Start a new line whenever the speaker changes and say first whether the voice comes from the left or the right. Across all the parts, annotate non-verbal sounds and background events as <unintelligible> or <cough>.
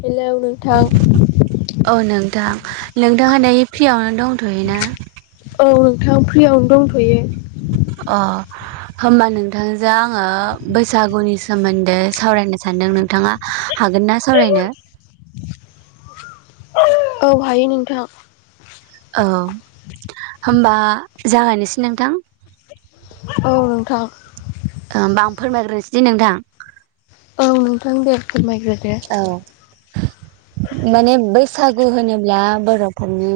left: Hello नोंथां
right: नोंथांहा दायो फ्रियावनो दंथ'योना
left: औ नोंथां फ्रियावनो दंथ'यो
right: अ होमबा नोंथांजों आंङो बैसागुनि सोमोन्दै सावरायनो सानदों नोंथाङा हागोन ना सावरायनो
left: औ हायो नोंथां
right: औ होनबा जागायनोसै नोंथां
left: औ नोंथां
right: बा फोरमायग्रोनोसै दे नोंथां
left: औ नोंथां दे फोरमायग्रो
right: औ माने बैसागु होनोब्ला बरफोरनि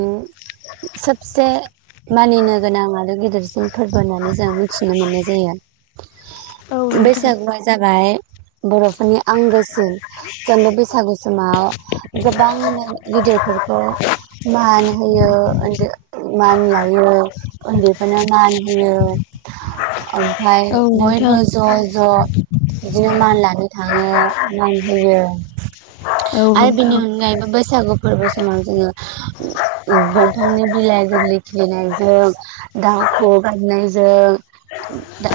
right: सबसे मानिनो गोनां आरो गिदिरसिन फोरबो होननानै जों मिथिनो मोननाय जायो
left: औ नोंथां
right: बैसागुआ जाबाय बर'फोरनि आंगोसिन जों बे बैसागु समाव गोबां माने गिदिरफोरखौ मान होयो। मान लायो उन्दैफोरनो मान होयो ओमफ्राय
left: औ नोंथां
right: बयबो ज' ज' बिदिनो मान लानो थाङो मान होयो
left: औ
right: आरो बिनि
left: नोंथां
right: अनगायैबो बैसागु फोरबो समाव जोङो दंफांनि बिलाइ गोरलै खिलिनायजों दाउखौ गारनायजों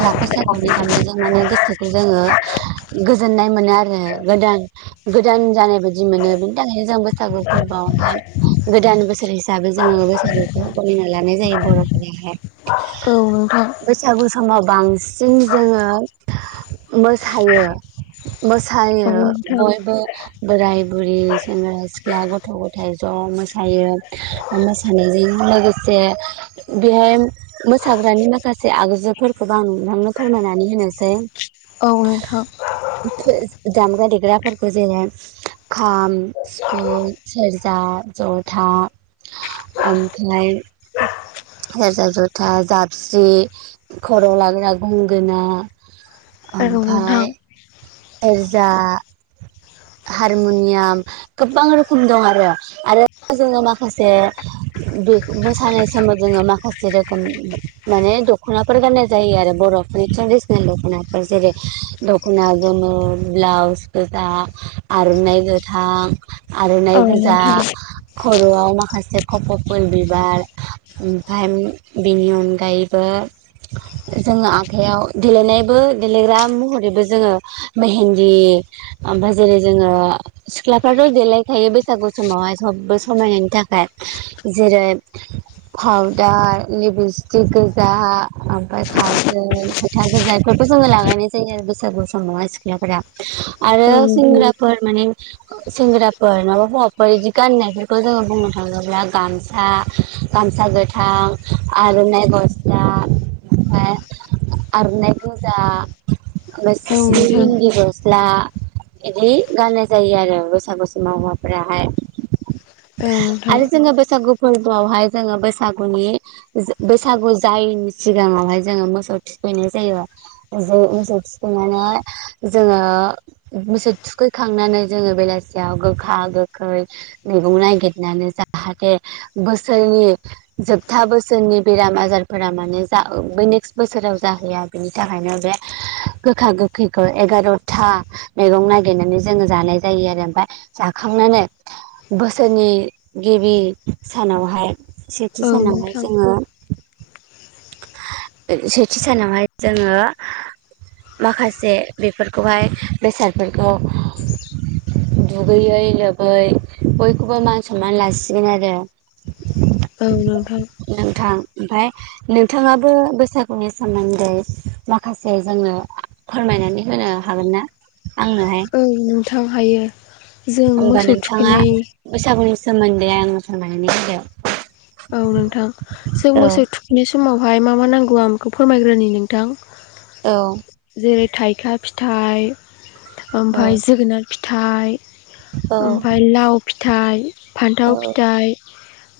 right: लाफा सायख'नि गामनायजों माने गोसोखौ जोङो गोजोननाय मोनो आरो गोदान गोदान जानाय बायदि मोनो बेनि थाखायनो जों बैसागु फोरबोआवहाय गोदान बोसोर हिसाबै जोङो बैसागुखौ फलिना लानाय जायो बर'फोराहाय
left: औ नोंथां
right: बैसागु समाव बांसिन जोङो मोसायो।
left: औ नोंथां औ
right: मोसायो
left: नोंथां
right: बयबो बोराय बुरि सेंग्रा सिख्ला गथ गथायाइ ज मोसायो आरो मोसानायजों लोगोसे बेहाय मोसाग्रानि माखासे आगजुफोरखौबो आं नोंथांनो फोरमायनानै होनोसै
left: औ नोंथां
right: दामग्रा देग्राफोरखौ जोङो खाम सिफुं सेरजा जथा ओमफ्राय सेरजा जथा जाबस्रि खरआव लाग्रा गंगोना ओमफ्राय सेरजा हारमुनियाम गोबां रोखोम दं आरो आरो जोङो माखासे बे मोसानाय समाव जोङो माखासे रोखोम माने दख'नाफोर गाननाय जायो आरो बरफ <unintelligible> थेरदेसनेल दखनाफोर‌ जेरै दखना गोमो ब्राउस गोदा आर'नाइ गोथां
left: औ नोंथां
right: आर'नाइ
left: औ
right: गोजा
left: नोंथां
right: खर'आव माखासे खफ' फुल बिबार ओमफाय बेनि अनगायैबो जोङो आखाइयाव देलेनायबो देलेग्रा महरैबो जोङो मेहेन्दी ओमफाय जेरै जोङो सिख्लाफ्राथ' देलायखायो बैसागु समावहाय सबबो समायनायनि थाखाय जेरै पावदार लिपस्टिक गोजा ओमफ्राय खाराजो खोथा गोजाथ' जोङो लागायनाय जायो आरो बैसागु समाव सिख्लाफोरा आरो
left: औ नोंथां औ नोंथां
right: सेंग्राफोर माने सेंग्राफोर माबा हौवाफोर बिदि गाननायफोरखौ जोंङो बुंनो थांङोब्ला गामसा गामसा गोथां आर'नाइ गस्ला ओमफाय आरनाइ गोजा ओम
left: औ नोंथां
right: गिन्द गस्ला इदि गाननाय जायो आरो बैसागु समाव हौआफ्राहाय आरो जोंङो बैसागु फोरबोआवहाय जोंङो बैसागुनि बैसागु जायैनि सिगांङावहाय जोंङो मोसौ थुखैनाय जायो मोसौ थुखैनानै जोंङो मोसौ थुखैखांनानै जोंङो बेलासियाव गोखा गोखै मैगं नागिरनानै जाय जाहाथे बोसोरनि जोबथा बोसोरनि बेराम आजारफोरा माने जा ओ नेक्स्ट बोसोराव जाहैया बेनि थाखायनो बे गोखा गोखैखौ एगार'था मैगं नागिरनानै जोंङो जानाय जायो आरो ओमफाय जाखांनानै बोसोरनि गिबि सानावहाय
left: औ
right: सेथि सानावहाय
left: नोंथां
right: जोंङो सेथि सानावहाय जोंङो माखासे बेफोरखौहाय बेसादफोरखौ दुगैयै लोबै बय खौबो मान सनमान लासिगोन आरो।
left: औ औ औ
right: ओमफाय नोंथांङाबो बैसागुनि सोमोन्दै माखासे जोंनो फोरमाय फोरमायनानै होनो हागोना आं नोहाय
left: औ नोंथां हायो जों मोसौ थुखैनाय
right: सोमोनदै आंनो फोरमायनानै होदो ।
left: औ नोंथां जों मोसौ थुखनाय समावहाय मा मा नांगौ आं बेखौ फोरमायग्रोनि नोंथां ।
right: औ
left: जेरै थाइखा फिथाइ ओमफाय जोगोनार फिथाइ
right: औ
left: ओमफाय लाव फिथाइ फान्थाव फिथाइ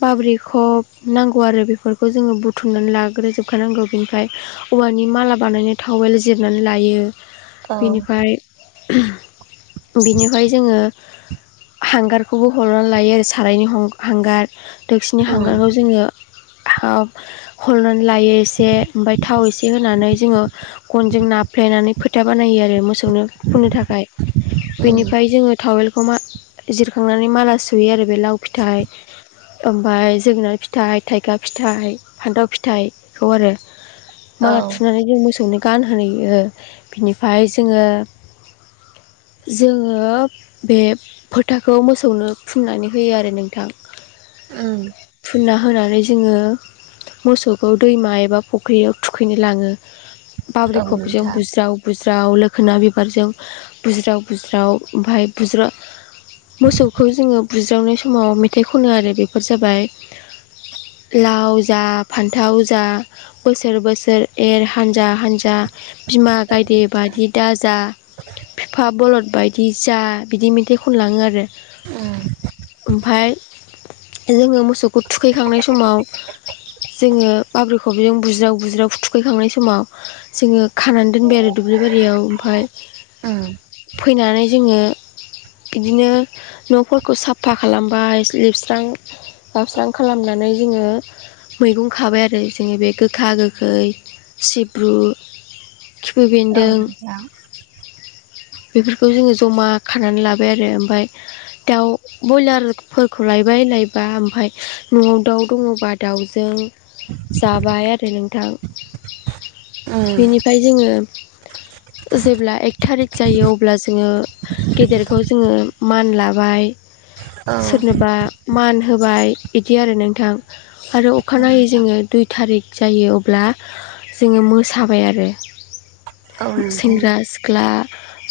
left: बाब्रि खब नांगौ आरो बेफोरखौ जोंङो बुथुमनानै लाग्रोजोबखानांगौ बेनिफ्राय औवानि माला बानायनो थाव खावबाइल जिरनानै लायो
right: औ
left: बिनिफाय बिनिफाय जोंङो हांगारखौबो हरनानै लायो आरो सारायनि हं-हांगार दोसिनि
right: उम
left: हांगारखौ ह हल'नि लायो एसे ओमफाय थाव एसे होनानै जोंङो गनजों नाफ्लेनानै फोथा बानायो आरो मोसौनो फुननो थाखाय
right: उम
left: बेनिफ्राय जोंङो थावेल खौ मा जिरखांनानै माला सुयो आरो बे लाव फिथाइ ओमफाय जोगोनार फि फिथाइ थाइगा फिथाइ फान्थाव फिथाइखौ आरो
right: औ
left: माला थुनानै जों मोसौनो गानहो हैयौ बिनिफ्राय जोंङो
right: <inaudible>
left: जोंङो बे फोथाखौ मोसौनो फुननानै होयो आरो नोंथां ।
right: उम
left: ना होनानै जोंङो मोसौखौ दैमा एबा फुख्रियाव थुखैनो लांङो।
right: औ
left: बाब्रि खबजों
right: नोंथां
left: बुज्राव बुज्राव ज्राव लोखोना बिबारजों बुज्राव बुज्राव ओमफाय बुज्रा मोसौखौ जोंङो बुज्रावनाय समाव मेथाइ खनो आरो बेफोर जाबाय
right: <unintelligible>
left: लाव जा फान्थाव जा बोसोर बोसोर एर हान्जा हानजा बिमा गायदे बायदि दाजा बिफा बलद बायदि जा बिदि मेथाइ खनलांङो आरो ओमफाय जोंङो मोसौखौ थुखैखांनाय समाव जोंङो बाब्रिखबजों बुज्राव बुज्राव फु थुखैखांनाय समाव जोंङो खानानै दोनबाय आरो दुब्लि बारियाव ओमफाय
right: उम
left: फैनानै जोंङो बिदिनो न'फोरखौ साफा खालामबाय लिबस्रां सावस्रां खालामनानै जोंङो मैगं खाबाय आरो जोंङो बे गोखा गोखै सिब्रु,
right: <inaudible>
left: खिफि
right: औ
left: बेन्दों
right: नोंथां।
left: बेफोरखौ जोङो जमा खानानै लाबाय आरो ओमफ्राय दाउ बयलारफोरखौ लायबाय लायबा ओमफ्राय न'आव दाउ दङबा दाउजों जाबाय आरो नोंथां
right: उम
left: बेनिफ्राय जोङो जेब्ला एक थारिक जायो अब्ला जोङो गेदेरखौ जोङो मान लाबाय
right: औ
left: सोरनोबा मान होबाय। बिदि आरो नोंथां आरो
right: औ
left: अखानायै
right: नोंथां
left: जोङो दुइ थारिक जायो अब्ला जोङो मोसाबाय आरो।
right: औ। नोंथां
left: सेंग्रा सिख्ला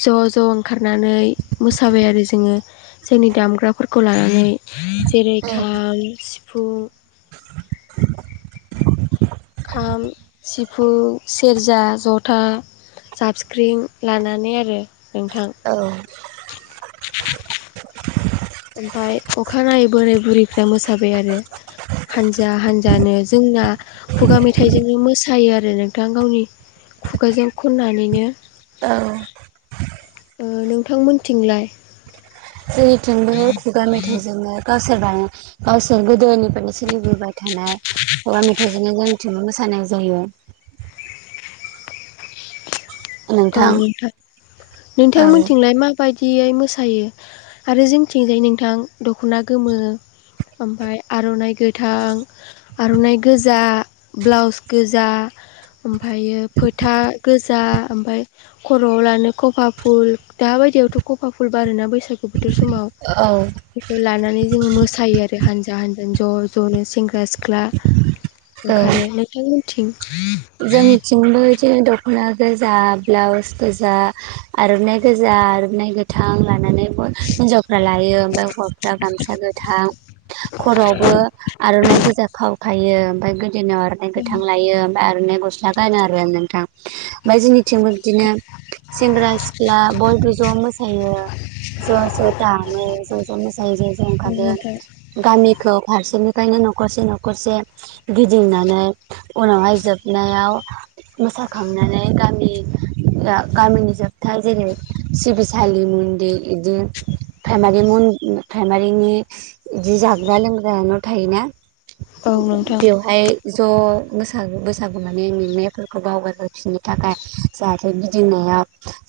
left: ज' ज' ओंखारनानै मोसाबाय आरो जोङो जेन दामग्राफोरखौ लानानै जेरै
right: उम
left: खाम, सिफुं, खाम, सिफुं, सेरजा, जथा, जाबसख्रिं लानानै आरो नोंथां।
right: <inaudible>
left: ओमफाय अखानायै बोराय बुरैफ्रा मोसाबाय आरो। हानजा हानजानो जोंना खुगा मेथाइजोंनो मोसायो आरो नोंथां गावनि खुगाजों खननानैनो
right: औ।
left: ओ नोंथांमोनथिंलाय।
right: जेनिथिंबो खुगा मेथाइजोंनो गावसोरबा गावसोर गोदोनिफ्रायनो सो सोलिबोबाय थानाय खुगा मेथाइजोंनो जोंथिनो मोसानाय जायो।
left: औ नोंथां
right: औ
left: नोंथांमोनथिंलाय माबायद दियै मोसायो? आरो जोंथिंजाय नोंथां दख'ना गोमो ओमफाय आर'नाइ गोथां आर'नाइ गोजा ब्लाउस गोजा ओमफायो फोथा गोजा ओमफाय खर'आव लानो खफा फुल दा बायदियावथ' कफा फुल बारोना बैसागु बोथोर स समाव
right: औ
left: बेखौ लाना नै जोङो मोसायो आरो हानजा हानजानो ज' ज'नो सेंग्रा सिख्ला
right: औ
left: ओंखारो नोंथांमोनथिं
right: जोंनिथिंबो इदिनो दख'ना गोजा ब्लाउस गोजा आर'नाय गोजा आर'नाय गोथां लानानै हिनजावफ्रा लायो ओमफाय हौवाफ्रा गामसा गोथां खर'आवबो आर'नाइ गोजा खाव खायो ओमफाय ओमफफ्राय गोदोनायाव आ'रनाय
left: औ
right: गोथां लायो ओमफ्राय आर'नाय गस्ला गानो आरो नोंथां। ओमफ्राय जोंनिथिंबो बिदिनो सेंग्रा सिख्ला बयबो ज' मोसायो। ज' ज' दामो ज' ज' मोसायो ज' ज' ओंखारो
left: नोंथां
right: गामिखौ फारसे फ्रायनो न'खरसे न'खरसे गिदिंनानै उनावहाय जोब नायाव मोसाखांनानै गामि गामिनि जोबथा जेरै सिबसालि मन्दिर इदि प्राइमारि मन उम प्राइमारिनि इदि जाग्रा लोंग्रा न' थायोना।
left: औ नोंथां।
right: बेवहाय ज' मोसागो बोस सागु माने मेंनायफोरखौ बावगारहोफिननो थाखाय जाहाथे गिदिंनाया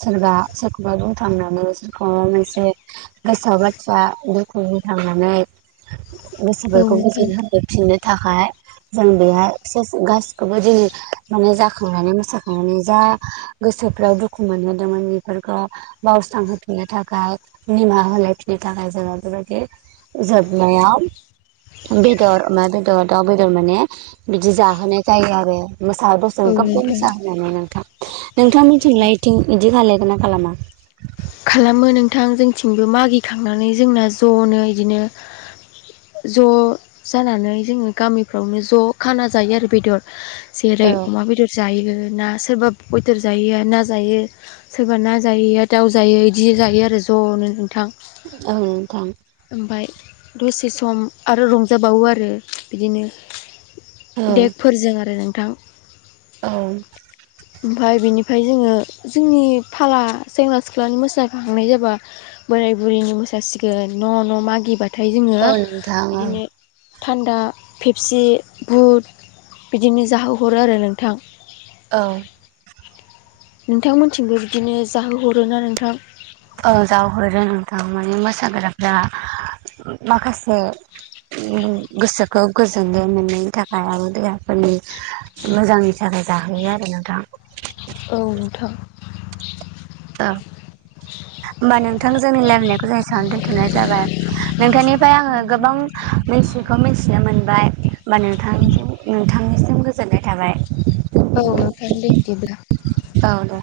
right: सोरबा सोर खुगाजों थांनानै सोरखौबा मोनसे गोसोआव बाथ्रा बुरखांनो थांनानै गोसोफोरखौ
left: नोंथां
right: गोजोन होबोफिननो थाखाय जों बेहाय सेस गास खौबो दिनै माने जाखांनानै मोसाखांनानै जा गोसोफ्राव दुखु मोनहोदोंमोन बेफोर बावस्रांहोफिननो थाखाय निमाहा होलायफिननो थाखाय जोङो बेबायदि जोबनायाव बेदर अमा बेदर दाउ बेदर माने बिदि जाहोनाय जायो आरो मोसा
left: औ नोंथां
right: <unintelligible> नोंथा नोंथा मिथिंलायथिं बिदि खालाय ना खालामा
left: खालामो नोंथां जोंथिंबो मागिखांनानै जोंना ज'नो बिदिनो ज' जानानै जोङो गामिफ्रावनो ज' खाना जायो आरो बेदर जेरै
right: औ
left: अमा बेदर जायो ओ ना सोरबा बयदर‌ जायैया ना जायो सोरबा ना जायैया दाउ जायो बिदि जायो आरो ज'नो नोंथां
right: औ नोंथां
left: ओमफाय दसे सम आरो रंजाबावो आरो बिदिनो
right: औ
left: देकफोरजों आरो नोंथां
right: औ
left: ओमफाय बेनिफ्राय जोङो जोंनि फाला सेंग्रा सिख्लानि मोसाखांनाय जाबा बोराय बुरिनि मोसासिगोन न' न' मागिबा नाथाय
right: औ
left: जोङो
right: नोंथां औ
left: बिदिनो थान्दा फेपसि बुट बिदिनो जाहोहरो आरो नोंथां
right: औ
left: नोंथांमोनथिंबो बिदिनो जाहोहरोना नोंथां
right: ओ जाहोहरो नोंथां माने मोसाग्राफ्रा माखासे उम गोसोखौ गोजोननाय मोननायनि थाखाय आरो देहाफोरनि मोजांनि थाख जाहोयो आरो नोंथां
left: औ नोंथां
right: औ होमबा नोंथां जोंनि रायलायनायखौ जों एसेयावनो दोनथ'नाय जाबाय नोंथांनिफ्राय आङो गोबां मोस बेखौ मिन्थिनो मोनबाय बा नों नोंथांनिसिम गोजोननाय थाबाय
left: औ नोंथां दे बिदिब्ला
right: औ दे